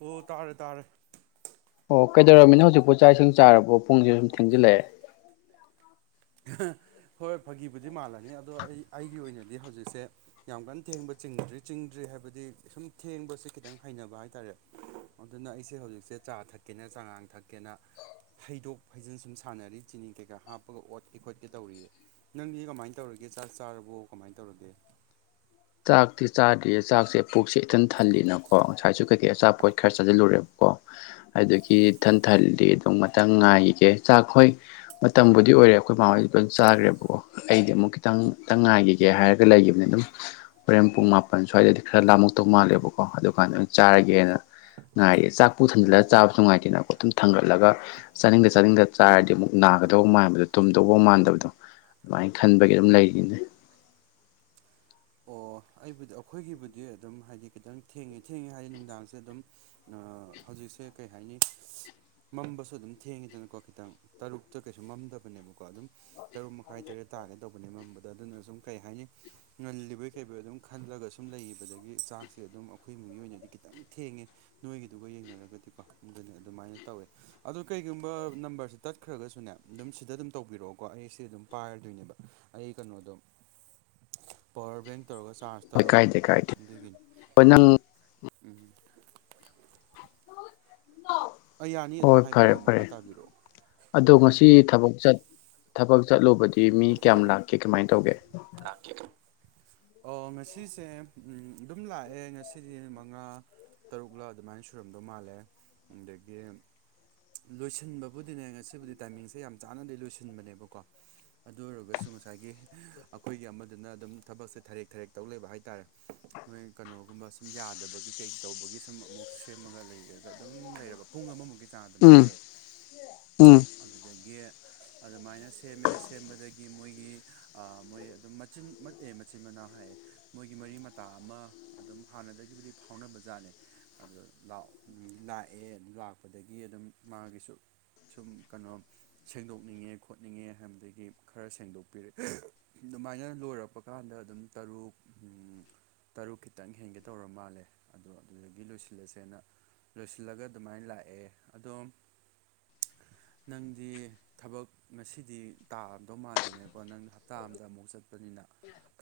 ꯑꯣ ꯇꯥꯔꯦ ꯇꯥꯔꯦ ꯑꯣ ꯀꯩꯗꯧꯔꯕꯃꯤꯅ ꯍꯧꯖꯤꯛꯄꯨ ꯆꯥꯛ ꯏꯁꯤꯡ ꯆꯥꯔꯕꯣ ꯄꯨꯡꯁꯤ ꯁꯨꯝ ꯊꯦꯡꯖꯤꯜꯂꯛꯑꯦ ꯍꯣꯏ ꯍꯣꯏ ꯐꯥꯒꯤꯕꯨꯗꯤ ꯃꯥꯜꯂꯅꯤ ꯑꯗꯣ ꯑꯩ ꯑꯩꯒꯤ ꯑꯣꯏꯅꯗꯤ ꯍꯧꯖꯤꯛꯁꯦ ꯌꯥꯝ ꯀꯟꯅ ꯊꯦꯡꯕ ꯆꯤꯡꯗ꯭ꯔꯤ ꯆꯤꯡꯗ꯭ꯔꯤ ꯍꯥꯏꯕꯗꯤ ꯁꯨꯝ ꯊꯦꯡꯕꯁꯤ ꯈꯤꯇꯪ ꯍꯩꯅꯕ ꯍꯥꯏꯇꯥꯔꯦ ꯑꯗꯨꯅ ꯑꯩꯁꯦ ꯍꯧꯖꯤꯛꯁꯦ ꯆꯥ ꯊꯛꯀꯦꯅ ꯆꯉꯥꯡ ꯊꯛꯀꯦꯅ ꯍꯩꯗꯣꯛ ꯍꯩꯖꯟ ꯁꯨꯝ ꯁꯥꯟꯅꯔꯤ ꯆꯤꯅꯤ ꯀꯩꯀꯥ ꯍꯥꯞꯄꯒ ꯑꯣꯠ ꯀꯦꯈꫭꯠꯀꯦ ꯇꯧꯔꯤꯌꯦ ꯅꯪꯗꯤ ꯀꯃꯥꯏꯅ ꯇꯧꯔꯒꯦ ꯆꯥꯛ ꯆꯥꯔꯕꯣ ꯀꯃꯥꯏꯅ ꯇꯧꯔꯒꯦ ꯆꯥꯛꯇꯤ ꯆꯥꯗ꯭ꯔꯤꯌꯦ ꯆꯥꯛꯁꯦ ꯄꯨꯛꯁꯦ ꯏꯇꯟ ꯊꯜꯂꯤꯅꯀꯣ ꯉꯁꯥꯏꯁꯨ ꯀꯩꯀꯩ ꯑꯆꯥꯄꯣꯠ ꯈꯔ ꯆꯥꯁꯤꯜꯂꯨꯔꯦꯕꯀꯣ ꯑꯗꯨꯒꯤ ꯏꯊꯟꯊꯟꯗꯤ ꯑꯗꯨꯝ ꯃꯊꯪ ꯉꯥꯏꯈꯤꯒꯦ ꯆꯥꯛꯈꯣꯏ ꯃꯇꯝꯕꯨꯗꯤ ꯑꯣꯏꯔꯦ ꯑꯩꯈꯣꯏ ꯃꯥꯍꫭꯏꯖꯨ ꯂꯣꯏꯝ ꯆꯥꯈ꯭ꯔꯦꯕꯀꯣ ꯑꯩꯗꯤ ꯑꯃꯨꯛ ꯈꯤꯇꯪꯇ ꯉꯥꯏꯈꯤꯒꯦ ꯍꯥꯏꯔꯒ ꯂꯩꯈꯤꯕꯅꯦ ꯑꯗꯨꯝ ꯄꯣꯔꯦꯟ ꯄꯨꯡ ꯃꯥꯄꯟ ꯁ꯭ꯋꯥꯏꯗꯗꯤ ꯈꯔ ꯂꯥꯝꯃꯧꯛꯇꯧ ꯃꯥꯜꯂꯦꯕꯀꯣ ꯑꯗꯨ ꯀꯥꯟꯗ ꯆꯥꯔꯒꯦꯅ ꯉꯉꯥꯏꯔ ꯆꯥꯛ ꯄꯨꯨ ꯊꯟꯖꯤꯜꯂꯒ ꯆꯥꯕꯁꯨ ꯅꯨꯡꯉꯥꯏꯇꯦꯅꯀꯣ ꯑꯗꯨꯝ ꯊꯥꯡꯒꯠꯂꯒ ꯆꯥꯅꯤꯡꯗ ꯆꯥꯅꯤꯡꯗ ꯆꯥꯔꯗꯤ ꯑꯃꯨꯛ ꯅꯥꯒꯗꯧꯕ ꯃꯥꯟꯕꯗꯣ ꯇꯨꯝꯗꯧꯕ ꯃꯥꯟꯗꯕꯗꯣ ꯑꯗꯨꯃꯥꯏꯅ ꯈꯟꯕꯒꯤ ꯑꯗꯨꯝ ꯂꯩꯔꯤꯅꯦ ꯑꯣ ꯑꯩꯕꯨꯗꯤ ꯑꯩꯈꯣꯏꯒꯤꯕꯨꯗꯤ ꯑꯗꯨꯝ ꯍꯥꯏꯗꯤ ꯈꯤꯇꯪ ꯊꯦꯡꯉꯦ ꯊꯦꯡꯉꯦ ꯍꯥꯏꯗꯤ ꯅꯨꯡꯗꯥꯡꯁꯦ ꯑꯗꯨꯝ ꯍꯧꯖꯤꯛꯁꯦ ꯀꯩ ꯍꯥꯏꯅꯤ ꯃꯝꯕꯁꯨ ꯑꯗꯨꯝ ꯊꯦꯡꯉꯤꯗꯅꯀꯣ ꯈꯤꯇꯪ ꯇꯔꯨꯛꯇ ꯀꯩꯁꯨ ꯃꯝꯗꯕꯅꯦꯕꯀꯣ ꯑꯗꯨꯝ ꯇꯔꯨꯛ ꯃꯈꯥꯏ ꯇꯔꯦꯠ ꯇꯥꯒꯦ ꯇꯧꯕꯅꯦ ꯃꯝꯕꯗ ꯑꯗꯨꯅ ꯁꯨꯝ ꯀꯩ ꯍꯥꯏꯅꯤ ꯉꯜꯂꯤꯕ ꯀꯩꯕꫭꯏ ꯑꯗꯨꯝ ꯈꯜꯂꯒ ꯁꯨꯝ ꯂꯩꯕꯗꯒꯤ ꯆꯥꯛꯁꯦ ꯑꯗꯨꯝ ꯑꯩꯈꯣꯏ ꯃꯒꯤ ꯑꯣꯏꯅꯗꯤ ꯈꯤꯇꯪ ꯊꯦꯡꯉꯦ ꯅꯣꯏꯒꯤꯗꯨꯒ ꯌꯦꯡꯅꯔꯒꯗꯤꯀꯣ ꯑꯗꯨꯅꯤ ꯑꯗꯨꯃꯥꯏꯅ ꯇꯧꯋꯦ ꯑꯣ ꯀꯩꯒꯨꯝꯕ ꯅꯝꯕꯔꯁꯦ ꯇꯠꯈ꯭ꯔꯒꯁꯨꯅꯦ ꯑꯗꯨꯝ ꯁꯤꯗ ꯑꯗꯨꯝ ꯇꯧꯕꯤꯔꯛꯑꯣꯀꯣ ꯑꯩ ꯁꯤ ꯑꯗꯨꯝ ꯄꯥꯏꯔꯗꯣꯏꯅꯦꯕ ꯑꯩ ꯀꯩꯅꯣꯗꯣ [inaudible] ꯄꯋꯥꯔ ꯕꯦꯡ ꯇꯧꯔꯒ ꯆꯥꯔꯖ ꯍꯣꯏ ꯀꯥꯏꯗꯦ ꯇꯧꯔꯝꯃꯦꯕꯀꯣ ꯀꯥꯏꯗꯦ ꯑꯗꯨꯒꯤꯅꯤ ꯍꯣꯏ ꯅꯪ ꯎꯝ ꯑꯩ ꯌꯥꯅꯤ ꯑꯗꯨꯝ ꯍꯣꯏ ꯐꯔꯦ ꯍꯥꯏꯕꯤꯔꯛꯑꯣ ꯐꯔꯦ ꯃꯈꯥ ꯇꯥꯕꯤꯔꯛꯑꯣ ꯑꯗꯣ ꯉꯁꯤ ꯊꯕꯛ ꯆꯠ ꯊꯕꯛ ꯆꯠꯂꯨꯕꯗꯤ ꯃꯤ ꯀꯌꯥꯝ ꯂꯥꯛꯀꯦ ꯀꯃꯥꯏꯅ ꯇꯧꯒꯦ ꯂꯥꯛꯀꯦ ꯑꯣ ꯉꯁꯤꯁꯦ ꯑꯗꯨꯝ ꯂꯥꯛꯑꯦ ꯉꯁꯤꯗꯤ ꯃꯉꯥ ꯇꯔꯨꯛꯂ ꯑꯗꯨꯃꯥꯏꯅ ꯁꯨꯔꯝꯗꯧ ꯃꯥꯜꯂꯦ ꯑꯗꯒꯤ ꯂꯣꯏꯁꯤꯟꯕꯕꯨꯗꯤꯅꯦ ꯉꯁꯤꯕꯨꯗꯤ ꯇꯥꯏꯃꯤꯡꯁꯦ ꯌꯥꯝ ꯆꯥꯅꯗꯤ ꯂꯣꯏꯁꯤꯟꯕꯅꯦꯕꯀꯣ ꯑꯗꯨ ꯑꯣꯏꯔꯒꯁꯨ ꯉꯁꯥꯏꯒꯤ ꯑꯩꯈꯣꯏꯒꯤ ꯑꯃꯗꯅ ꯑꯗꯨꯝ ꯊꯕꯛꯁꯦ ꯊꯔꯦꯛ ꯊꯔꯦꯛ ꯇꯧ ꯂꯩꯕ ꯍꯥꯏꯇꯥꯔꯦ ꯃꯣꯏ ꯀꯩꯅꯣꯒꯨꯝꯕ ꯁꯨꯝ ꯌꯥꯗꯕꯒꯤ ꯀꯩ ꯇꯧꯕꯒꯤ ꯁꯨꯝ ꯑꯃꯨꯛ ꯁꯦꯝꯃꯒ ꯂꯩꯔꯒ ꯑꯗꯨꯝ ꯂꯩꯔꯕ ꯄꯨꯡ ꯑꯃꯃꯨꯛꯀꯤ ꯆꯥꯡ ꯎꯝ ꯑꯗꯨꯃꯥꯏꯅ ꯂꯩ ꯎꯝ ꯑꯗꯨꯗꯒꯤ ꯑꯗꯨꯃꯥꯏꯅ ꯁꯦꯝꯃꯦ ꯁꯦꯝꯕꯗꯒꯤ ꯃꯣꯏꯒꯤ ꯃꯣꯏ ꯑꯗꯨꯝ ꯃꯆꯤꯟ ꯃꯠꯑꯦ ꯃꯆꯤꯟ ꯃꯅꯥꯎ ꯍꯥꯏꯌꯦ ꯃꯣꯏꯒꯤ ꯃꯔꯤ ꯃꯇꯥ ꯑꯃ ꯑꯗꯨꯝ ꯍꯥꯟꯅꯗꯒꯤꯕꯨꯗꯤ ꯐꯥꯎꯅꯕ ꯖꯥꯠꯅꯦ ꯑꯗꯨ ꯂꯥꯛꯑꯦ ꯑꯗꯨ ꯂꯥꯛꯄꯗꯒꯤ ꯑꯗꯨꯝ ꯃꯥꯒꯤꯁꯨ ꯁꯨꯝ ꯀꯩꯅꯣ ꯁꯦꯡꯗꯣꯛꯅꯤꯡꯉꯦ ꯈꯣꯠꯅꯤꯡꯉꯦ ꯍꯥꯏꯕꯗꯒꯤ ꯈꯔ ꯁꯦꯡꯗꯣꯛꯄꯤꯔꯛ ꯑꯗꯨꯃꯥꯏꯅ ꯂꯣꯏꯔꯛꯄ ꯀꯥꯟꯗ ꯑꯗꯨꯝ ꯇꯔꯨꯛ ꯇꯔꯨꯛ ꯈꯤꯇꯪ ꯍꯦꯟꯒꯦ ꯇꯧꯔ ꯃꯥꯜꯂꯦ ꯑꯗꯣ ꯑꯗꯨꯗꯒꯤ ꯂꯣꯏꯁꯤꯜꯂꯁꯦꯅ ꯂꯣꯏꯁꯤꯜꯂꯒ ꯑꯗꯨꯃꯥꯏꯅ ꯂꯥꯛꯑꯦ ꯑꯗꯣꯝ ꯅꯪꯗꯤ ꯊꯕꯛ ꯉꯁꯤꯗꯤ ꯇꯥꯗꯧ ꯃꯥꯟꯗꯦꯅꯦꯕꯀꯣ ꯅꯪ ꯍꯞꯇꯥ ꯑꯃꯗ ꯑꯃꯨꯛ ꯆꯠꯄꯅꯤꯅ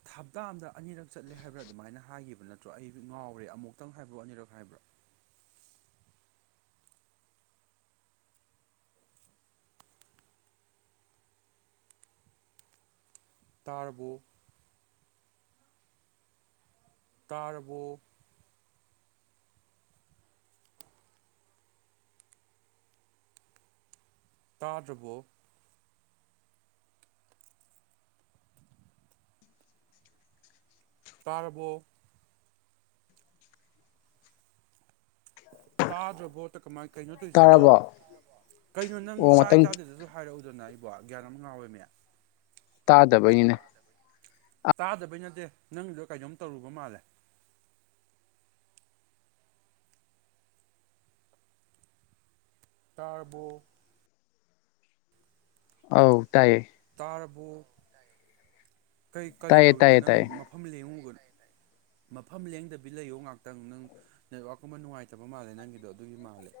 ꯍꯞꯇꯥ ꯑꯃꯗ ꯑꯅꯤꯔꯛ ꯆꯠꯂꯦ ꯍꯥꯏꯕ꯭ꯔꯥ ꯑꯗꯨꯃꯥꯏꯅ ꯍꯥꯏꯈꯤꯕ ꯅꯠꯇ꯭ꯔꯣ ꯑꯩ ꯉꯥꯎꯔꯦ ꯑꯃꯨꯛꯇꯪ ꯍꯥꯏꯕ꯭ꯔꯣ ꯑꯅꯤꯔꯛ ꯍꯥꯏꯕ꯭ꯔꯥ ꯇꯥꯔꯕꯣ ꯇꯥꯔꯕꯣ ꯇꯥꯗ꯭ꯔꯕꯣ ꯇꯥꯔꯕꯣ ꯇꯥꯗ꯭ꯔꯕꯣ ꯀꯃꯥꯏꯅ ꯀꯩꯅꯣ ꯇꯧꯔꯤꯁꯤꯕꯣ ꯇꯥꯔꯕꯣ ꯀꯩꯅꯣ ꯅꯪ ꯑꯣ ꯇꯥꯏ ꯉꯥꯛꯇꯪ ꯇꯥꯗꯦꯗꯁꯨ ꯍꯥꯏꯔꯛꯎꯗꯅ ꯑꯩꯕꯣ ꯒ꯭ꯌꯥꯟ ꯑꯃ ꯉꯥꯎꯋꯦꯃꯦ ꯇꯥꯗꯕꯩꯅꯤꯅꯦ ꯇꯥꯗꯕꯩ ꯅꯠꯇꯦ ꯅꯪꯗꯣ ꯀꯩꯅꯣꯝ ꯇꯧꯔꯨꯕ ꯃꯥꯜꯂꯦ ꯇꯥꯔꯕꯣ ꯑꯧ ꯇꯥꯏꯌꯦ ꯇꯥꯔꯕꯣ ꯀꯔꯤ ꯀꯔꯤ ꯇꯥꯏꯌꯦ ꯇꯧꯔꯤꯅꯣ ꯇꯥꯏꯌꯦ ꯅꯪ ꯇꯥꯏꯌꯦ ꯃꯐꯝ ꯂꯦꯡꯉꯨꯕ꯭ꯔꯣ ꯃꯐꯝ ꯂꯦꯡꯗꯕꯤ ꯂꯩꯌꯣ ꯉꯍꯥꯛꯇꯪ ꯅꯪ ꯅꯦꯠꯋꯥꯛꯀꯨꯝꯕ ꯅꯨꯡꯉꯥꯏꯇꯕ ꯃꯥꯜꯂꯦ ꯅꯪꯒꯤꯗꯣ ꯑꯗꯨꯒꯤ ꯃꯥꯜꯂꯦ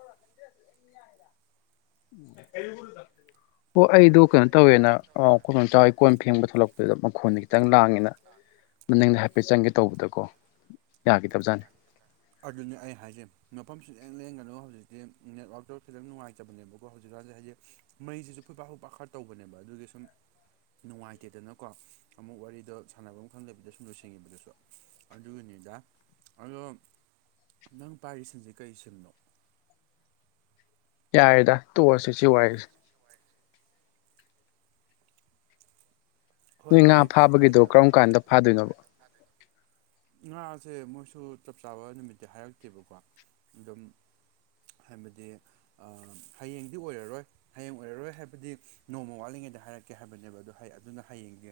ꯀꯔꯤ ꯊꯥꯛꯇ [inaudible] ꯑꯣ ꯑꯩꯗꯣ ꯀꯩꯅꯣ ꯇꯧꯋꯦꯅ [unintelligible] [unintelligible] ꯀꯣꯟ ꯐꯦꯡꯕ ꯊꯣꯛꯂꯛꯄꯗꯨꯗ ꯃꯈꯣꯟꯗꯤ ꯈꯤꯇꯪ ꯂꯥꯡꯉꯦ ꯑꯩꯅ ꯅꯪꯅ ꯍꯥꯏꯐꯦꯠ ꯆꯪꯒꯦ ꯇꯧꯕꯗꯀꯣ ꯌꯥꯒꯗꯕꯖꯥꯠꯅꯤ ꯑꯗꯨꯅꯦ ꯑꯩ ꯍꯥꯏꯁꯦ ꯃꯐꯝꯁꯤꯗꯪ ꯂꯦꯡꯒꯅꯨ ꯍꯧꯖꯤꯛꯇꯤ ꯅꯦꯠꯋꯥꯛꯇꯧ ꯈꯤꯇꯪ ꯅꯨꯡꯉꯥꯏꯇꯕꯅꯦꯕꯀꯣ ꯍꯧꯖꯤꯛꯀꯥꯟꯁꯦ ꯍꯥꯏꯗꯤ ꯃꯩꯁꯤꯁꯨ ꯐꯨꯠ ꯄꯥꯠ ꯐꯨꯠ ꯄꯥꯠ ꯈꯔ ꯇꯧꯕꯅꯦꯕ ꯑꯗꯨꯒꯤ ꯁꯨꯝ ꯅꯨꯡꯉꯥꯏꯇꯦꯗꯅꯀꯣ ꯑꯃꯨꯛ ꯋꯥꯔꯤꯗꯣ ꯁꯥꯟꯅꯕꯝ ꯈꯪꯗꯗꯅ ꯁꯨꯝ ꯂꯣꯏꯁꯤꯟꯈꯤꯕꯗꯨꯁꯨ ꯑꯗꯨꯒꯤꯅꯤꯗ ꯑꯗꯣ ꯅꯪ ꯄꯥꯏꯔꯤ ꯁꯤꯝꯁꯦ ꯀꯔꯤ ꯁꯤꯝꯅꯣ ꯌꯥꯔꯦꯗ ꯇꯣꯛꯑꯁꯤ ꯁꯤ ꯋꯥꯔꯤꯁꯤ ꯅꯣꯏ ꯍꯣꯏ ꯉꯥ ꯌꯥꯏ ꯀꯩꯁꯨ ꯐꯥꯕꯒꯤꯗꯣ ꯀꯥꯏꯗꯦ ꯀꯔꯝ ꯀꯥꯟꯗ ꯐꯥꯗꯣꯏꯅꯣ ꯉꯥꯁꯦ ꯃꯣꯏꯁꯨ ꯆꯞ ꯆꯥꯕ ꯅꯨꯃꯤꯠꯇꯤ ꯍꯥꯏꯔꯛꯇꯦꯕꯀꯣ ꯑꯗꯨꯝ ꯑꯥ ꯍꯥꯏꯕꯗꯤ ꯍꯌꯦꯡꯗꯤ ꯑꯣꯏꯔꯔꯣꯏ ꯍꯌꯦꯡ ꯑꯣꯏꯔꯔꯣꯏ ꯍꯥꯏꯕꯗꯤ ꯅꯣꯡꯃ ꯋꯥꯠꯂꯤꯉꯩꯗ ꯍꯥꯏꯔꯛꯀꯦ ꯍꯥꯏꯕꯅꯦꯕ ꯑꯗꯨ ꯑꯗꯨꯅ ꯍꯌꯦꯡꯗꯤ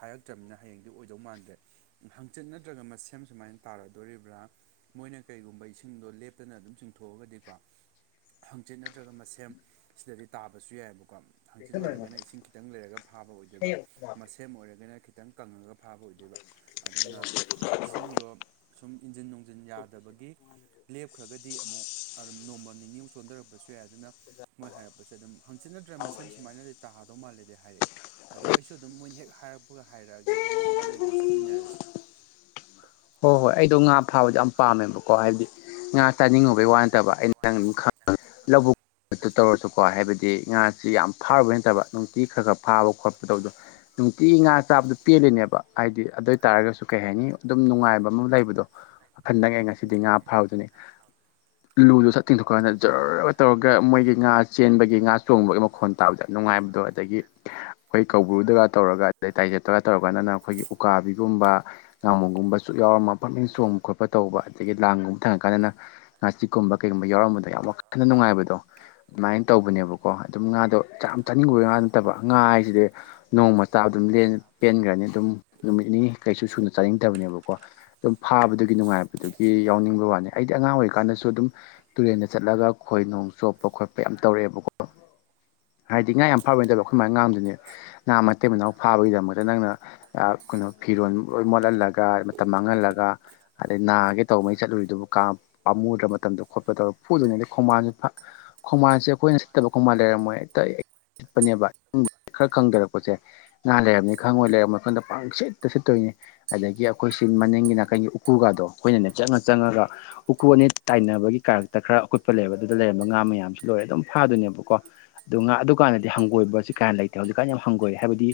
ꯍꯥꯏꯔꯛꯇ꯭ꯔꯕꯅꯤꯅ ꯍꯌꯦꯡꯗꯤ ꯑꯣꯏꯗꯧ ꯃꯥꯟꯗ꯭ꯔꯦ ꯆꯤꯠ ꯅꯠꯇ꯭ꯔꯒ ꯃꯁꯦꯝ ꯁꯨꯃꯥꯏꯅ ꯇꯥꯒꯗꯧꯔꯤꯕ꯭ꯔꯥ ꯃꯣꯏꯅ ꯀꯔꯤꯒꯨꯝꯕ ꯏꯁꯤꯡꯗꯣ ꯂꯦꯞꯇꯅ ꯑꯗꯨꯝ ꯆꯤꯡꯊꯣꯛꯑꯒꯗꯤꯀꯣ ꯍꯪꯆꯤꯠ ꯅꯠꯇ꯭ꯔꯒ ꯃꯁꯦꯝ ꯁꯤꯗꯗꯤ ꯇꯥꯕꯁꯨ ꯌꯥꯏꯑꯦꯕꯀꯣ ꯍꯪꯆꯤꯠ ꯑꯣꯏꯔꯒꯅ ꯏꯁꯤꯡ ꯈꯤꯇꯪ ꯂꯩꯔꯒ ꯐꯥꯕ ꯑꯣꯏꯗꯣꯏꯕ ꯁꯦꯝ ꯑꯣꯏꯔꯒꯅ ꯈꯤꯇꯪ ꯀꯪꯉꯒ ꯐꯥꯕ ꯑꯣꯏꯗꯣꯏꯕ ꯑꯗꯨꯅ ꯏꯁꯤꯡꯗꯣ ꯁꯨꯝ ꯏꯟꯖꯤꯟ ꯅꯣꯡꯖꯤꯟ ꯌꯥꯗꯕꯒꯤ ꯂꯦꯞꯈ꯭ꯔꯒꯗꯤ ꯑꯃꯨꯛ ꯑꯗꯨꯝ ꯅꯣꯡꯃ ꯅꯤꯃꯨ ꯁꯣꯟꯊꯔꯛꯄꯁꯨ ꯌꯥꯏ ꯑꯗꯨꯅ ꯃꯣꯏ ꯍꯥꯏꯔꯛꯄꯁꯦ ꯑꯗꯨꯝ ꯍꯪꯆꯤꯟꯅꯗ꯭ꯔꯦ ꯃꯁꯦꯝ ꯁꯨꯃꯥꯏꯅꯗꯤ ꯇꯥꯗꯧ ꯃꯥꯜꯂꯦꯗ ꯍꯥꯏꯔꯛꯑꯦ ꯑꯗꯣ ꯑꯩꯁꯨ ꯑꯗꯨꯝ ꯃꯣꯏꯅ ꯍꯦꯛ ꯍꯥꯏꯔꯛ ꯑꯩꯒ ꯍꯥꯏꯔꯛꯑꯒꯦ ꯑꯗꯨꯒ ꯏꯃꯥꯅꯤ ꯑꯗꯨꯝ ꯆꯠꯃꯤꯟꯅꯔꯁꯦ ꯍꯣꯏ ꯍꯣꯏ ꯑꯩꯗꯣ ꯉꯥ ꯐꯥꯕꯗꯣ ꯌꯥꯝ ꯄꯥꯝꯃꯦꯕꯀꯣ ꯍꯥꯏꯕꯗꯤ ꯉꯥ ꯆꯥꯅꯤꯡꯉꯨꯕꯒꯤ ꯋꯥ ꯅꯠꯇꯕ ꯑꯩꯅ ꯅꯪꯅ ꯑꯗꯨꯝ ꯈꯪ ꯂꯧꯕꯨꯛ ꯇꯧꯔꯁꯨ ꯀꯣ ꯍꯥꯏꯕꯗꯤ ꯉꯥꯁꯤ ꯌꯥꯝ ꯐꯥꯔꯨꯕꯩ ꯅꯠꯇꯕ ꯅꯨꯡꯇꯤ ꯈꯔ ꯈꯔ ꯐꯥꯕ ꯈꯣꯠꯄ ꯇꯧꯕꯗꯣ ꯅꯨꯡꯇꯤꯒꯤ ꯉꯥ ꯆꯥꯕꯗ ꯄꯦꯜꯂꯤꯅꯦꯕ ꯍꯥꯏꯗꯤ ꯑꯗꯨꯏ ꯇꯥꯥꯔꯒꯁꯨ ꯀꯩ ꯍꯥꯏꯅꯤ ꯑꯗꯨꯝ ꯅꯨꯡꯉꯥꯏꯕ ꯑꯃ ꯂꯩꯕꯗꯣ ꯍꯟꯗꯪ ꯑꯦ ꯉꯁꯤꯗꯤ ꯉꯥ ꯐꯥꯎꯗꯨꯅꯦ ꯂꯨꯗꯨ ꯁꯠ ꯇꯤꯡꯊꯣꯛꯀꯥꯟꯗ ꯖꯔꯔ ꯇꯧꯔꯒ ꯃꯣꯏꯒꯤ ꯉꯥ ꯆꯦꯟꯕꯒꯤ ꯉꯥ ꯆꯣꯡꯕꯒꯤ ꯃꯈꯣꯟ ꯇꯥꯕꯖꯦ ꯌꯥꯝ ꯅꯨꯡꯉꯥꯏꯕꯗꯣ ꯑꯗꯒꯤ ꯈꯣꯏ ꯀꯧꯕ꯭ꯔꯨꯗꯒ ꯇꯧꯔꯒ ꯑꯗꯩ ꯂꯩꯇꯥꯏꯒ ꯇꯔ ꯇꯧꯔꯀꯥꯟꯗꯅ ꯑꯈꯣꯏꯒꯤ ꯎꯀꯥꯕꯤꯒꯨꯝꯕ ꯉꯥꯃꯨ ꯒꯨꯝꯕ ꯆꯨ‌ꯛ ꯌꯥꯎꯔꯝꯃ ꯄꯡꯅꯤꯡ ꯆꯣꯡꯕ ꯈꯣꯠꯄ ꯇꯧꯕ ꯑꯗꯒꯤ ꯂꯥꯡꯒꯨꯝꯕ ꯊꯪꯉꯀꯥꯟꯗꯅ ꯉꯆꯤꯛꯀꯨꯝꯕ ꯀꯩꯒꯨꯝꯕ ꯌꯥꯎꯔꯝꯕꯗꯣ ꯌꯥꯝ ꯋꯥꯈꯟꯅ ꯅꯨꯡꯉꯥꯏꯕꯗꯣ ꯑꯗꯨꯃꯥꯏꯅ ꯇꯧꯕꯅꯦꯕꯀꯣ ꯑꯗꯨꯝ ꯉꯥꯗꯣ ꯆꯥꯝ ꯆꯥꯅꯤꯡꯉꯨꯕꯩ ꯉꯥ ꯅꯠꯇꯕ ꯉꯥ ꯍꯥꯏꯖꯤꯗꯤ ꯅꯣꯡꯃ ꯆꯥ ꯑꯗꯨꯝ ꯂꯦꯟ ꯄꯦꯟꯒ꯭ꯔꯅꯤ ꯑꯗꯨꯝ ꯅꯨꯃꯤꯠ ꯅꯤꯅꯤ ꯀꯩꯁꯨ ꯁꯨꯅ ꯆꯥꯅꯤꯡꯗꯕꯅꯦꯕꯀꯣ ꯑꯗꯨꯝ ꯐꯥꯕꯗꯨꯒꯤ ꯅꯨꯡꯉꯥꯏꯕꯗꯨꯒꯤ ꯌꯥꯎꯅꯤꯡꯕ ꯋꯥꯅꯦ ꯑꯩꯗꯤ ꯑꯉꯥꯡ ꯑꯣꯏꯔꯤꯀꯥꯟꯗꯁꯨ ꯑꯗꯨꯝ ꯇꯨꯔꯦꯟꯗ ꯆꯠꯂꯒ ꯈꯣꯏ ꯅꯣꯡ ꯆꯣꯞꯄ ꯈꯣꯠꯄ ꯌꯥꯝ ꯇꯧꯔꯦꯛꯑꯦꯕꯀꯣ ꯍꯥꯏꯗꯤ ꯉꯥ ꯌꯥꯝ ꯐꯕꯩ ꯅꯠꯇꯕ ꯑꯈꯣꯏ ꯃꯥ ꯉꯥꯡꯗꯨꯏꯅꯦ ꯉꯥ ꯃꯇꯩ ꯃꯅꯥꯎ ꯐꯥꯕꯒꯤꯗꯃꯛꯇ ꯅꯪꯅ ꯑ ꯀꯨꯅꯣ ꯐꯤꯔꯣꯜ ꯂꯣꯏ ꯃꯣꯠꯂꯜꯂꯒ ꯃꯇꯝ ꯃꯥꯡꯉꯜꯂꯒ ꯑꯗꯩ ꯅꯥꯒꯦ ꯇꯧꯕꯉꯩ ꯆꯠꯂꯨꯔꯤꯗꯨꯕꯨ ꯀꯥꯝ ꯄꯥꯝꯃꯨꯗ꯭ꯔ ꯃꯇꯝꯗꯣ ꯈꯣꯠꯄ ꯇꯧꯔ ꯐꯨꯗꯨꯏꯅꯦ ꯑꯗꯩ ꯈꯣꯡꯕꯥꯟꯁꯨ ꯈꯣꯡꯃꯥꯟꯁꯦ ꯑꯈꯣꯏꯅ ꯁꯤꯠꯇꯕ ꯈꯣꯡꯃꯜ ꯂꯩꯔꯝꯃꯣꯏ ꯐꯅꯤ ꯑꯕ ꯈꯔ ꯈꯪꯖꯔꯛꯄꯖꯦ ꯉꯥ ꯂꯩꯔꯝꯅꯤ ꯈꯪꯉꯣꯏ ꯂꯩꯔꯝ ꯃꯈꯨꯟꯗ ꯄꯥꯡ ꯁꯤꯠꯇ ꯁꯤꯠꯇꯣꯏꯅꯤ ꯒꯤ ꯑꯈꯣꯏ ꯁꯤꯡ ꯃꯅꯤꯡꯒꯤ ꯅꯥꯀꯟꯒꯤ ꯎꯀꯨꯒꯥꯗꯣ ꯈꯣꯏꯅꯅꯦ ꯆꯪꯉ ꯆꯪꯉꯒ ꯎꯀꯨ ꯑꯅꯤ ꯇꯥꯏꯅꯕꯒꯤ ꯀꯥꯔꯛꯇ ꯈꯔ ꯑꯀꯨꯠꯄ ꯂꯩꯕ ꯑꯗꯨꯗ ꯂꯩꯔꯝꯕ ꯉꯥ ꯃꯌꯥꯝꯁꯤ ꯂꯣꯏꯔꯦ ꯑꯗꯨꯝ ꯐꯥꯗꯣꯏꯅꯦꯕꯀꯣ ꯑꯗꯨ ꯉꯥ ꯑꯗꯨꯀꯥꯟꯗꯗꯤ ꯍꯪꯒꯣꯏꯕꯁꯤ ꯀꯌꯥ ꯂꯩꯇꯦ ꯍꯧꯖꯤꯛꯀꯥꯟ ꯌꯥꯝ ꯍꯪꯒꯣꯌꯦ ꯍꯥꯏꯕꯗꯤ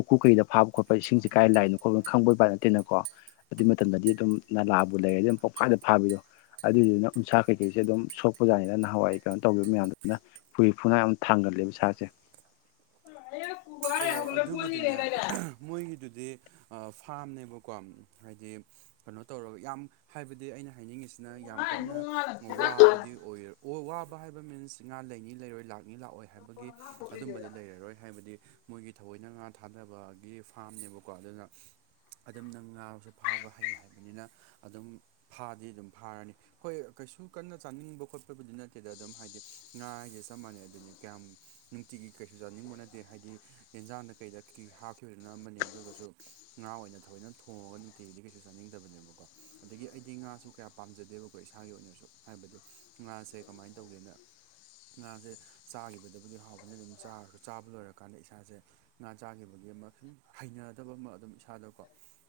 ꯎꯀꯨ ꯀꯩꯗ ꯐꯥꯕ ꯈꯣꯠꯄ ꯏꯁꯤꯡꯖꯤ ꯀꯥꯏ ꯂꯥꯛꯏꯅꯣ ꯈꯣꯜꯅꯣ ꯈꯪꯕ ꯕꯥꯏ ꯇꯦꯅꯀꯣ ꯑꯗꯨꯏ ꯃꯇꯝꯗꯗꯤ ꯑꯗꯨꯝ ꯅꯂꯥꯕꯨ ꯂꯩꯔꯗꯤ ꯑꯝ ꯄꯣꯛ ꯐꯥꯗ ꯐꯥꯕꯤꯗꯣ ꯑꯗꯨꯏꯗꯨꯅ ꯎꯟꯁꯥ ꯀꯩꯀꯩꯖꯦ ꯑꯗꯨꯝ ꯁꯣꯛꯄ ꯌꯖꯥꯅꯤꯅ ꯅꯍꯥꯋꯥꯏ ꯀꯩꯅꯣ ꯇꯧꯒꯤꯕ ꯃꯌꯥꯝꯗꯨꯅ ꯐꯨꯔꯤ ꯐꯨꯅꯥꯏ ꯑꯝ ꯊꯥꯡꯒꯜꯂꯦꯕ ꯏꯁꯥꯖꯦ ꯑꯣ ꯑꯗꯨꯕꯨꯗꯤꯅꯦ ꯃꯣꯏꯒꯤꯗꯨꯗꯤ ꯐꯥꯝꯅꯦꯕꯀꯣ ꯍꯥꯏꯗꯤ ꯀꯅꯣ ꯇꯧꯔꯒ ꯌꯥꯝ ꯍꯥꯏꯕꯗꯤ ꯑꯩꯅ ꯍꯥꯏꯅꯤꯡꯉꯤꯁꯤꯅ ꯌꯥꯝ ꯀꯟꯅ ꯋꯥꯕꯗꯤ ꯑꯣꯏꯔꯣ ꯑꯣ ꯋꯥꯕ ꯍꯥꯏꯕ ꯃꯤꯟꯁ ꯉꯥ ꯂꯩꯅꯤ ꯂꯩꯔꯣꯏ ꯂꯥꯛꯅꯤ ꯂꯥꯛꯑꯣꯏ ꯍꯥꯏꯕꯒꯤ ꯑꯗꯨꯝꯕꯗꯤ ꯂꯩꯔꯔꯣꯏ ꯍꯥꯏꯕꯗꯤ ꯃꯣꯏꯒꯤ ꯊꯑꯣꯏꯅ ꯉꯥ ꯊꯥꯗꯕꯒꯤ ꯐꯥꯝꯅꯦꯕꯀꯣ ꯑꯗꯨꯅ ꯑꯗꯨꯝ ꯅꯪ ꯉꯥꯁꯨ ꯐꯥꯕ ꯍꯩ ꯍꯥꯏꯕꯅꯤꯅ ꯑꯗꯨꯝ ꯐꯥꯗꯤ ꯑꯗꯨꯝ ꯐꯥꯔꯅꯤ ꯍꯣꯏ ꯀꯩꯁꯨ ꯀꯟꯅ ꯆꯥꯅꯤꯡꯕ ꯈꯣꯠꯄꯕꯨꯗꯤ ꯅꯠꯇꯦꯗ ꯑꯗꯨꯝ ꯍꯥꯏꯗꯤ ꯉꯥ ꯍꯥꯏꯖꯦ ꯆꯞ ꯃꯥꯟꯅꯩ ꯑꯗꯨꯅꯦ ꯀꯌꯥꯝ ꯅꯨꯡꯇꯤꯒꯤ ꯀꯩꯁꯨ ꯆꯥꯅꯤꯡꯕ ꯅꯠꯇꯦ ꯍꯥꯏꯗꯤ ꯑꯦꯟꯖꯥꯡꯗ ꯀꯩꯗ ꯍꯥꯞꯈꯤꯕꯗꯨꯅ ꯑꯃꯅꯦ ꯑꯗꯨꯒꯁꯨ ꯉꯥ ꯑꯣꯏꯅ ꯊꯑꯣꯏꯅ ꯊꯣꯡꯉꯒ ꯅꯨꯡ ꯇꯦꯒꯗꯤ ꯀꯩꯁꯨ ꯆꯥꯅꯤꯡꯗꯕꯅꯦꯕꯀꯣ ꯑꯗꯒꯤ ꯑꯩꯗꯤ ꯉꯥꯁꯨ ꯀꯌꯥ ꯄꯥꯝꯖꯗꯦꯕꯀꯣ ꯏꯁꯥꯒꯤ ꯑꯣꯏꯅꯁꯨ ꯍꯥꯏꯕꯗꯤ ꯉꯥꯁꯦ ꯀꯃꯥꯏꯟ ꯇꯧꯒꯦꯅ ꯉꯖꯦ ꯆꯥꯒꯤꯕꯗꯕꯨꯗꯤ ꯍꯥꯎꯕꯅꯤ ꯑꯗꯨꯝ ꯆꯥꯔꯖꯨ ꯆꯥꯕ ꯂꯣꯏꯔꯀꯥꯟꯗ ꯏꯁꯥ ꯏꯁꯥꯖꯦ ꯉꯥ ꯆꯥꯒꯤꯕꯒꯤ ꯑꯃ ꯁꯨꯝ ꯍꯩꯅꯗꯕ ꯑꯃ ꯑꯗꯨꯝ ꯏꯁꯥꯗꯀꯣ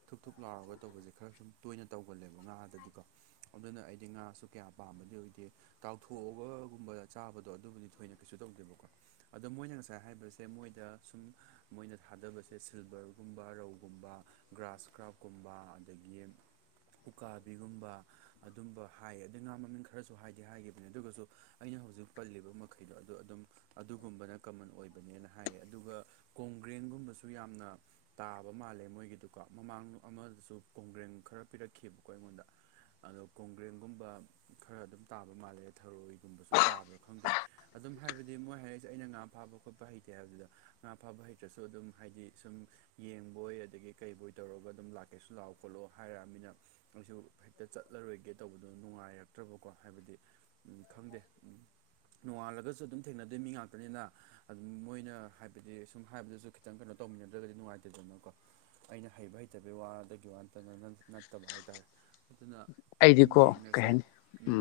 ꯊꯨꯨꯛ ꯊꯨꯨꯛ ꯂꯥꯎꯔꯒ ꯇꯧꯕꯖꯦ ꯈꯔ ꯁꯨꯝ ꯇꯣꯏꯅ ꯇꯧꯒꯜꯂꯦꯕ ꯉꯥꯗꯗꯤꯀꯣ ꯑꯗꯨꯅ ꯑꯩꯗꯤ ꯉꯥꯁꯨ ꯀꯌꯥ ꯄꯥꯝꯕꯗꯤ ꯑꯣꯏꯗꯦ ꯇꯥꯎꯊꯣꯛꯑꯒꯨꯝꯕ ꯆꯥꯕꯗꯣ ꯑꯗꯨꯕꯨꯗꯤ ꯊꯣꯏꯅ ꯀꯩꯁꯨ ꯇꯧꯗꯦꯕꯀꯣ ꯑꯗꯣ ꯃꯣꯏꯅ ꯉꯁꯥꯏ ꯍꯥꯏꯕꯁꯦ ꯃꯣꯏꯗ ꯁꯨꯝ ꯃꯣꯏꯅ ꯊꯥꯗꯕꯁꯦ ꯁꯤꯜꯚꯔꯒꯨꯝꯕ ꯔꯧꯒꯨꯝꯕ ꯒ꯭ꯔꯥꯁ ꯀ꯭ꯔꯥꯞꯀꯨꯝꯕ ꯑꯗꯒꯤ ꯎꯀꯥꯕꯤꯒꯨꯝꯕ ꯑꯗꯨꯝꯕ ꯍꯥꯏꯌꯦ ꯑꯗꯩ ꯉꯥ ꯃꯃꯤꯡ ꯈꯔꯁꯨ ꯍꯥꯏꯗꯤ ꯍꯥꯏꯒꯤꯕꯅꯦ ꯑꯗꯨꯒꯖꯨ ꯑꯩꯅ ꯍꯧꯖꯤꯛ ꯄꯜꯂꯤꯕ ꯃꯈꯩꯗꯣ ꯑꯗꯣ ꯑꯗꯨꯝ ꯑꯗꯨꯒꯨꯝꯕꯅ ꯀꯃꯟ ꯑꯣꯏꯕꯅꯦꯅ ꯍꯥꯏꯌꯦ ꯑꯗꯨꯒ ꯀꯣꯡꯒ꯭ꯔꯦꯡꯒꯨꯝꯕꯁꯨ ꯌꯥꯝꯅ ꯇꯥꯕ ꯃꯥꯜꯂꯦ ꯃꯣꯏꯒꯤꯗꯨꯀꯣ ꯃꯃꯥꯡ ꯑꯃꯗꯁꯨ ꯀꯣꯡꯒ꯭ꯔꯦꯟ ꯈꯔ ꯄꯤꯔꯛꯈꯤꯕꯀꯣ ꯑꯩꯉꯣꯟꯗ ꯑꯗꯣ ꯀꯣꯡꯒ꯭ꯔꯦꯟꯒꯨꯝꯕ ꯈꯔ ꯑꯗꯨꯝ ꯇꯥꯕ ꯃꯥꯜꯂꯦ ꯊꯔꯣꯏ ꯨꯒꯨꯝꯕꯁꯨ ꯇꯥꯕ꯭ꯔꯥ ꯈꯪꯗꯦ ꯑꯗꯨꯝ ꯍꯥꯏꯕꯗꯤ ꯃꯣꯏ ꯍꯥꯏꯔꯛꯏꯁꯦ ꯑꯩꯅ ꯉꯥ ꯐꯥꯕ ꯈꯣꯠꯄ ꯍꯩꯇꯦ ꯍꯥꯏꯕꯗꯨꯗ ꯉꯥ ꯐꯥꯕ ꯍꯩꯇ꯭ꯔꯁꯨ ꯑꯗꯨꯝ ꯍꯥꯏꯗꯤ ꯁꯨꯝ ꯌꯦꯡꯕꯣꯏ ꯑꯗꯒꯤ ꯀꯩꯕꯣꯏ ꯇꯧꯔꯒ ꯑꯗꯨꯝ ꯂꯥꯛꯀꯦꯁꯨ ꯂꯥꯛꯑꯣ ꯈꯣꯠꯂꯣ ꯍꯥꯏꯔꯛꯑꯃꯤꯅ ꯑꯩꯁꯨ ꯍꯦꯛꯇ ꯆꯠꯂꯔꯣꯏꯒꯦ ꯇꯧꯕꯗꯨ ꯅꯨꯡꯉꯥꯏꯔꯛꯇ꯭ꯔꯕꯀꯣ ꯍꯥꯏꯕꯗꯤ ꯎꯝ ꯈꯪꯗꯦ ꯎꯝ ꯅꯣꯡꯉꯥꯜꯂꯒꯁꯨ ꯑꯗꯨꯝ ꯊꯦꯡꯅꯗꯣꯏ ꯃꯤ ꯉꯥꯛꯇꯅꯤꯅ ꯑꯗꯨꯝ ꯃꯣꯏꯅ ꯍꯥꯏꯕꯗꯤ ꯁꯨꯝ ꯍꯥꯏꯕꯗꯨꯁꯨ ꯈꯤꯇꯪ ꯀꯩꯅꯣ ꯇꯧꯃꯤꯟꯅꯗ꯭ꯔꯒꯗꯤ ꯅꯨꯡꯉꯥꯏꯇꯦꯗꯅꯀꯣ ꯑꯩꯅ ꯍꯩꯕ ꯍꯩꯇꯕꯒꯤ ꯋꯥꯗꯒꯤ ꯋꯥꯇꯅ ꯅꯠꯇꯕ ꯍꯥꯏꯇꯥꯥꯔꯦ ꯑꯗꯨꯅ ꯑꯗꯨꯝ ꯑꯩꯗꯤꯀꯣ ꯀꯩ ꯌꯦꯡꯉꯁꯦ ꯍꯥꯏꯅꯤ ꯎꯝ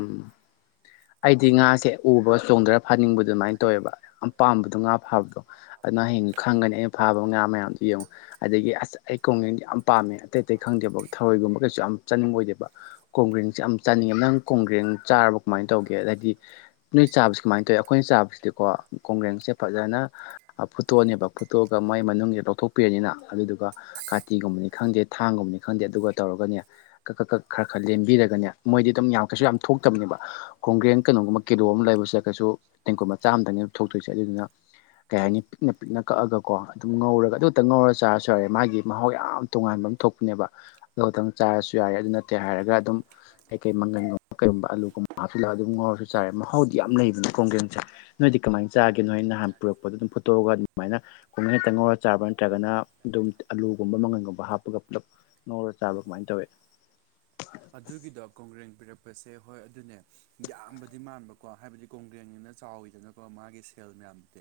ꯑꯩꯗꯤ ꯉꯥꯁꯦ ꯎꯕ ꯆꯣꯡꯗꯔ ꯐꯥꯅꯤꯡꯕ ꯑꯗꯨꯃꯥꯏꯅ ꯇꯧꯋꯦꯕ ꯌꯥꯝ ꯄꯥꯝꯕꯗꯣ ꯉꯥ ꯐꯥꯕꯗꯣ ꯑꯗꯨꯅ ꯍꯌꯦꯡ ꯈꯪꯒꯅꯤ ꯑꯩꯅ ꯐꯥꯕ ꯉꯥ ꯃꯌꯥꯝꯗꯣ ꯌꯦꯡꯉꯨ ꯑꯗꯒꯤ ꯑꯁ ꯑꯩ ꯀꯣꯡꯒ꯭ꯔꯦꯡ ꯌꯥꯝ ꯄꯥꯝꯃꯦ ꯑꯇꯩ ꯑꯇꯩ ꯈꯪꯗꯦꯕ ꯊꯔꯣꯏꯒꯨꯝꯕ ꯀꯩꯁꯨ ꯌꯥꯝ ꯆꯥꯅꯤꯡꯉ ꯑꯣꯏꯗꯦꯕ ꯀꯣꯡꯒ꯭ꯔꯔꯤꯡꯁꯦ ꯌꯥꯝ ꯆꯥꯅꯤ ꯑꯃ ꯅꯪ ꯀꯣꯡꯒ꯭ꯔꯦꯡ ꯆꯥꯔꯕ ꯀꯃꯥꯏꯅ ꯇꯧꯒꯦ ꯍꯥꯏꯗꯤ ꯅꯣꯏ ꯆꯥꯕꯁꯤ ꯀꯨꯃꯥꯏꯅ ꯇꯧꯋꯤ ꯑꯩꯈꯣꯏꯅ ꯆꯥꯕꯁꯤꯗꯤꯀꯣ ꯀꯣꯡꯒ꯭ꯔꯦꯡꯁꯦ ꯐꯖꯅ ꯐꯨꯠꯇꯣꯛꯑꯅꯤꯕ ꯐꯨꯠꯇꯣꯛꯑꯒ ꯃꯥꯏ ꯃꯅꯨꯡꯁꯦ ꯂꯧꯊꯣꯛꯄꯤꯔꯅꯤꯅ ꯑꯗꯨꯗꯨꯒ ꯀꯥꯇꯤꯒꯨꯝꯕꯅꯤ ꯈꯪꯗꯦ ꯊꯥꯡꯒꯨꯝꯕꯅꯤ ꯈꯪꯗꯦ ꯑꯗꯨꯒ ꯇꯧꯔꯒꯅꯦ ꯀꯛ ꯀꯛ ꯀꯛ ꯈꯔ ꯈꯔ ꯂꯦꯟꯕꯤꯔꯒꯅꯦ ꯃꯣꯏꯗꯤ ꯑꯗꯨꯝ ꯌꯥꯝ ꯀꯩꯁꯨ ꯌꯥꯝ ꯊꯣꯛꯇꯕꯅꯦꯕ ꯀꯣꯡꯒ꯭ꯔꯦꯡ ꯀꯩꯅꯣꯒꯨꯝꯕ ꯀꯤꯂꯣ ꯑꯃ ꯂꯩꯕꯁꯦ ꯀꯩꯁꯨ ꯇꯦꯡꯀꯣꯠ ꯃꯆꯥ ꯑꯃꯇꯪꯅꯦ ꯑꯗꯨ ꯊꯣꯛꯇꯣꯏꯁꯦ ꯑꯗꯨꯗꯨꯅ ꯀꯩ ꯍꯥꯏꯅꯤ ꯄꯤꯛꯅ ꯄꯤꯛꯅ ꯀꯛꯑꯒꯀꯣ ꯑꯗꯨꯇꯪ ꯉꯧꯔꯒ ꯑꯗꯨꯇ ꯉꯧꯔ ꯆꯥꯔꯁꯨ ꯌꯥꯔꯦ ꯃꯥꯒꯤ ꯃꯍꯥꯎ ꯌꯥꯝ ꯇꯣꯉꯥꯟꯕ ꯑꯃ ꯊꯣꯛꯄꯅꯦꯕ ꯑꯗꯨ ꯈꯛꯇꯪ ꯆꯥꯔꯁꯨ ꯌꯥꯔꯦ ꯑꯗꯨ ꯅꯠꯇꯦ ꯍꯥꯏꯔꯒ ꯑꯗꯨꯝ ꯀꯩꯀꯩ ꯃꯪꯒꯟꯒꯨꯝꯕ ꯀꯩꯒꯨꯝꯕ ꯑꯂꯒꯨꯝꯕ ꯍꯥꯞꯆꯜꯂ ꯑꯗꯨ ꯉꯥꯎꯔꯁꯨ ꯆꯥꯔꯦ ꯃꯍꯥꯎꯗꯤ ꯌꯥꯝ ꯂꯩꯕꯅꯤ ꯀꯣꯡꯒ꯭ꯔꯦꯡꯁꯦ ꯅꯣꯏꯗꯤ ꯀꯃꯥꯏꯅ ꯆꯥꯒꯦ ꯅꯣꯏ ꯅꯍꯥꯟ ꯄꯨꯔꯛꯄꯗ ꯑꯗꯨꯝ ꯐꯨꯠꯇꯣꯛꯑꯒ ꯑꯗꯨꯃꯥꯏꯅ ꯈꯨꯡꯒ꯭ꯔꯦꯡ ꯇꯪꯉꯧꯔꯒ ꯆꯥꯕ꯭ꯔ ꯅꯠꯇ꯭ꯔꯒꯅ ꯑꯗꯨꯝ ꯑꯂꯨꯒꯨꯝꯕ ꯃꯪꯒꯟꯒꯨꯝꯕ ꯍꯥꯞꯄꯒ ꯄꯨꯂꯞ ꯉꯧꯔꯒ ꯆꯥꯕ꯭ꯔꯥ ꯀꯃꯥꯏꯅ ꯇꯧꯋꯤ ꯑꯗꯨꯒꯤꯗꯣ ꯀꯣꯡꯒ꯭ꯔꯦꯡ ꯄꯤꯔꯛꯄꯁꯦ ꯍꯣꯏ ꯑꯗꯨꯅꯦ ꯌꯥꯝꯕꯗꯤ ꯃꯥꯟꯕꯀꯣ ꯍꯥꯏꯕꯗꯤ ꯀꯣꯡꯒ꯭ꯔꯦꯡꯅꯤꯅ ꯆꯥꯎꯋꯤꯗꯅꯀꯣ ꯃꯥꯒꯤ ꯁꯦꯜ ꯃꯌꯥꯝꯗꯤ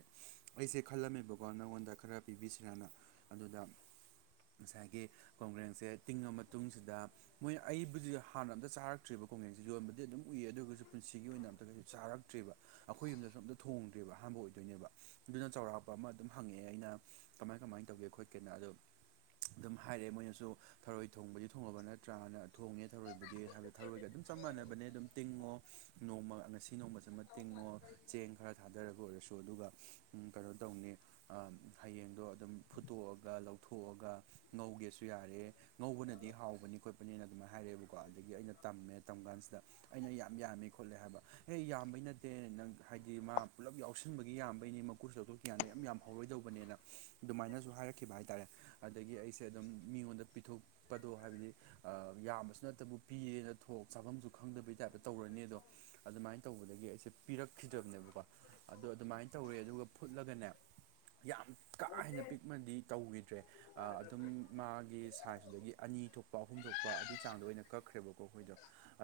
ꯑꯩꯁꯦ ꯈꯜꯂꯝꯃꯦꯕꯀꯣ ꯅꯪꯉꯣꯟꯗ ꯈꯔ ꯄꯤꯕꯤꯁꯤꯔꯥꯅ ꯑꯗꯨꯗ ꯉꯁꯥꯏꯒꯤ ꯀꯣꯡꯒ꯭ꯔꯦꯡꯁꯦ ꯇꯤꯡꯉ ꯃꯇꯨꯡꯁꯤꯗ ꯃꯣꯏ ꯑꯩꯕꯨꯗꯤ ꯍꯥꯟꯅ ꯑꯝꯇ ꯆꯥꯔꯛꯇ꯭ꯔꯤꯕ ꯀꯣꯡꯒ꯭ꯔꯦꯡꯁꯦ ꯌꯣꯟꯕꯗꯤ ꯑꯗꯨꯝ ꯎꯏ ꯑꯗꯨ ꯑꯣꯏꯒꯁꯨ ꯄꯨꯟꯁꯤꯒꯤ ꯑꯣꯏꯅ ꯑꯝꯇ ꯀꯩꯁꯨ ꯆꯥꯔꯛꯇ꯭ꯔꯤꯕ ꯑꯩꯈꯣꯏ ꯌꯨꯝꯗꯁꯨ ꯑꯝꯇ ꯊꯣꯡꯗ꯭ꯔꯦꯕ ꯑꯍꯥꯟꯕ ꯑꯣꯏꯗꯣꯏꯅꯦꯕ ꯑꯗꯨꯅ ꯆꯥꯎꯔꯥꯛꯄ ꯑꯃ ꯑꯗꯨꯝ ꯍꯪꯉꯦ ꯑꯩꯅ ꯀꯃꯥꯏ ꯀꯃꯥꯏꯅ ꯇꯧꯒꯦ ꯈꯣꯠꯀꯦꯅ ꯑꯗꯣ ꯑꯗꯨꯝ ꯍꯥꯏꯔꯛꯑꯦ ꯃꯣꯏꯅꯁꯨ ꯊꯔꯣꯏ ꯊꯣꯡꯕꯗꯤ ꯊꯣꯡꯉꯕ ꯅꯠꯇ꯭ꯔꯥꯅ ꯊꯣꯡꯉꯦ ꯊꯔꯣꯏꯕꯨꯗꯤ ꯍꯥꯏꯕꯗꯤ ꯊꯔꯣꯏꯒ ꯑꯗꯨꯝ ꯆꯞ ꯃꯥꯟꯅꯕꯅꯦ ꯑꯗꯨꯝ ꯇꯤꯡꯉꯣ ꯅꯣꯡꯃ ꯉꯁꯤ ꯅꯣꯡꯃꯁꯤꯃ ꯇꯤꯡꯉꯣ ꯆꯦꯡ ꯈꯔ ꯊꯥꯗꯔꯒ ꯑꯣꯏꯔꯁꯨ ꯑꯗꯨꯒ ꯎꯝ ꯀꯩꯅꯣ ꯇꯧꯅꯤ ꯑꯥ ꯍꯌꯦꯡꯗꯣ ꯑꯗꯨꯝ ꯐꯨꯠꯇꯣꯛꯑꯒ ꯂꯧꯊꯣꯛꯑꯒ ꯉꯧꯒꯦꯁꯨ ꯌꯥꯔꯦ ꯉꯧꯕꯅꯗꯤ ꯍꯥꯎꯕꯅꯤ ꯈꯣꯠꯄꯅꯦꯅ ꯑꯗꯨꯃꯥꯏꯅ ꯍꯥꯏꯔꯛꯑꯦꯕꯀꯣ ꯑꯗꯒꯤ ꯑꯩꯅ ꯇꯝꯃꯦ ꯇꯝ ꯀꯥꯟꯁꯤꯗ ꯑꯩꯅ ꯌꯥꯝ ꯌꯥꯝꯃꯦ ꯈꯣꯠꯂꯦ ꯍꯥꯏꯕ ꯑꯦ ꯌꯥꯝꯕꯩ ꯅꯠꯇꯦ ꯅꯪ ꯍꯥꯏꯗꯤ ꯃꯥ ꯄꯨꯂꯞ ꯌꯥꯎꯁꯟꯕꯒꯤ ꯌꯥꯝꯕꯩꯅꯤ ꯀꯨꯁꯨ ꯂꯧꯊꯣꯛ ꯀꯌꯥꯥꯟꯗ ꯌꯥꯝ ꯌꯥꯝ ꯍꯧꯔꯣꯏꯗꯧꯕꯅꯦꯅ ꯑꯗꯨꯃꯥꯏꯅꯁꯨ ꯍꯥꯏꯔꯛꯈꯤꯕ ꯍꯥꯏꯇꯥꯔꯦ ꯑꯗꯒꯤ ꯑꯩꯁꯦ ꯁꯦ ꯑꯗꯨꯝ ꯃꯤꯉꯣꯟꯗ ꯄꯤꯊꯣꯛꯄꯗꯣ ꯍꯥꯏꯕꯗꯤ ꯑꯥ ꯌꯥꯝꯕꯁꯨ ꯅꯠꯇꯕꯨ ꯄꯤꯔꯦꯅ ꯊꯣꯛ ꯆꯥꯐꯝꯁꯨ ꯈꯪꯗꯕꯩ ꯇꯥꯏꯞꯇ ꯇꯧꯔꯅꯤ ꯑꯗꯣ ꯑꯗꯨꯃꯥꯏꯅ ꯇꯧꯕꯗꯒꯤ ꯑꯩꯁꯦ ꯄꯤꯔꯛꯈꯤꯗꯕꯅꯦꯕꯀꯣ ꯑꯗꯣ ꯑꯗꯨꯃꯥꯏꯅ ꯇꯧꯔꯦ ꯑꯗꯨꯒ ꯐꯨꯠꯂꯒꯅꯦ ꯌꯥꯝ ꯀꯥ ꯍꯦꯟꯅ ꯄꯤꯛꯃꯗꯤ ꯇꯧꯈꯤꯗ꯭ꯔꯦ ꯑꯥ ꯑꯗꯨꯝ ꯃꯥꯒꯤ ꯁꯥꯏꯁꯗꯨꯗꯒꯤ ꯑꯅꯤ ꯊꯣꯛꯄ ꯑꯍꯨꯝ ꯊꯣꯛ ꯀꯣ ꯑꯗꯨꯏ ꯆꯥꯡꯗꯣ ꯑꯣꯏꯅ ꯀꯛꯈ꯭ꯔꯦꯕꯀꯣ ꯑꯈꯣꯏꯗꯣ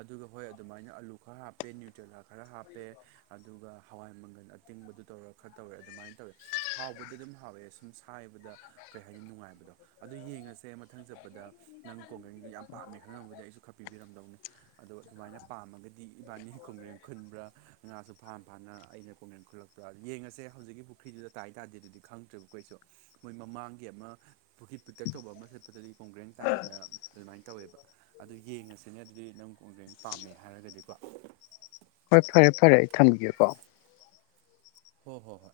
ꯑꯗꯨꯒ ꯍꯣꯏ ꯑꯗꯨꯃꯥꯏꯅ ꯑꯂꯨ ꯈꯔ ꯍꯥꯞꯄꯦ ꯅꯨꯇ꯭ꯔꯦꯂꯥ ꯈꯔ ꯍꯥꯞ ꯄꯦ ꯑꯗꯨꯒ ꯍꯋꯥꯏ ꯃꯪꯒꯜ ꯑꯠ ꯇꯤꯡꯕꯗꯨ ꯇꯧꯔꯥ ꯈꯔ ꯇꯧꯔꯦ ꯑꯗꯨꯃꯥꯏꯟ ꯇꯧꯋꯦ ꯍꯥꯎꯕꯗꯤ ꯑꯗꯨꯝ ꯍꯥꯎꯋꯦ ꯁꯨꯝ ꯁꯥꯏꯕꯗ ꯀꯩ ꯍꯥꯏꯅꯤ ꯅꯨꯡꯉꯥꯏꯕꯗꯣ ꯑꯗꯨ ꯌꯦꯡꯉꯁꯦ ꯃꯊꯪ ꯆꯠꯄꯗ ꯅꯪ ꯀꯣꯡꯒ꯭ꯔꯦꯡꯗꯣ ꯌꯥꯝ ꯄꯥꯝꯃꯦ ꯈꯪꯉꯝꯃꯗꯤ ꯑꯩꯁꯨ ꯈꯔ ꯄꯤꯕꯤꯔꯝꯗꯧꯅꯤ ꯑꯗꯣ ꯑꯗꯨꯃꯥꯏꯅ ꯄꯥꯝꯃꯒꯗꯤ ꯏꯕꯥꯅꯤ ꯀꯣꯡꯒ꯭ꯔꯦꯡ ꯈꯨꯟꯕ꯭ꯔꯥ ꯉꯥꯁꯨ ꯐꯥ ꯐꯥꯅ ꯑꯩꯅ ꯀꯣꯡꯒ꯭ꯔꯦꯡ ꯈꯨꯜꯂꯛ ꯌꯦꯡꯉꯁꯦ ꯍꯧꯖꯤꯛꯀꯤ ꯄꯨꯈ꯭ꯔꯤꯗꯨꯗ ꯇꯥꯏ ꯇꯥꯗꯦꯗꯨꯗꯤ ꯈꯪꯗ꯭ꯔꯦꯕꯀꯣ ꯑꯩꯁꯨ ꯃꯣꯏ ꯃꯃꯥꯡꯒꯤ ꯑꯃ ꯄꯨꯈ꯭ꯔꯤ ꯄꯤꯛꯇꯛ ꯇꯧꯕ ꯑꯃ ꯆꯠꯄꯗꯗꯤ ꯀꯣꯡꯒ꯭ꯔꯦꯡ ꯇꯥꯏꯅ ꯑꯗꯨꯃꯥꯏ ꯇꯧꯋꯦꯕ ꯑꯗꯨ ꯌꯦꯡꯉꯁꯤꯅꯦ ꯑꯗꯨꯗꯤ ꯅꯪ ꯀꯣꯡꯒ꯭ꯔꯦꯡ ꯄꯥꯝꯃꯦ ꯍꯥꯏꯔꯒꯗꯤꯀꯣ ꯍꯣꯏ ꯐꯔꯦ ꯐꯔꯦ ꯑꯩ ꯊꯝꯒꯤꯒꯦꯀꯣ ꯍꯣ ꯍꯣꯏ ꯍꯣꯏ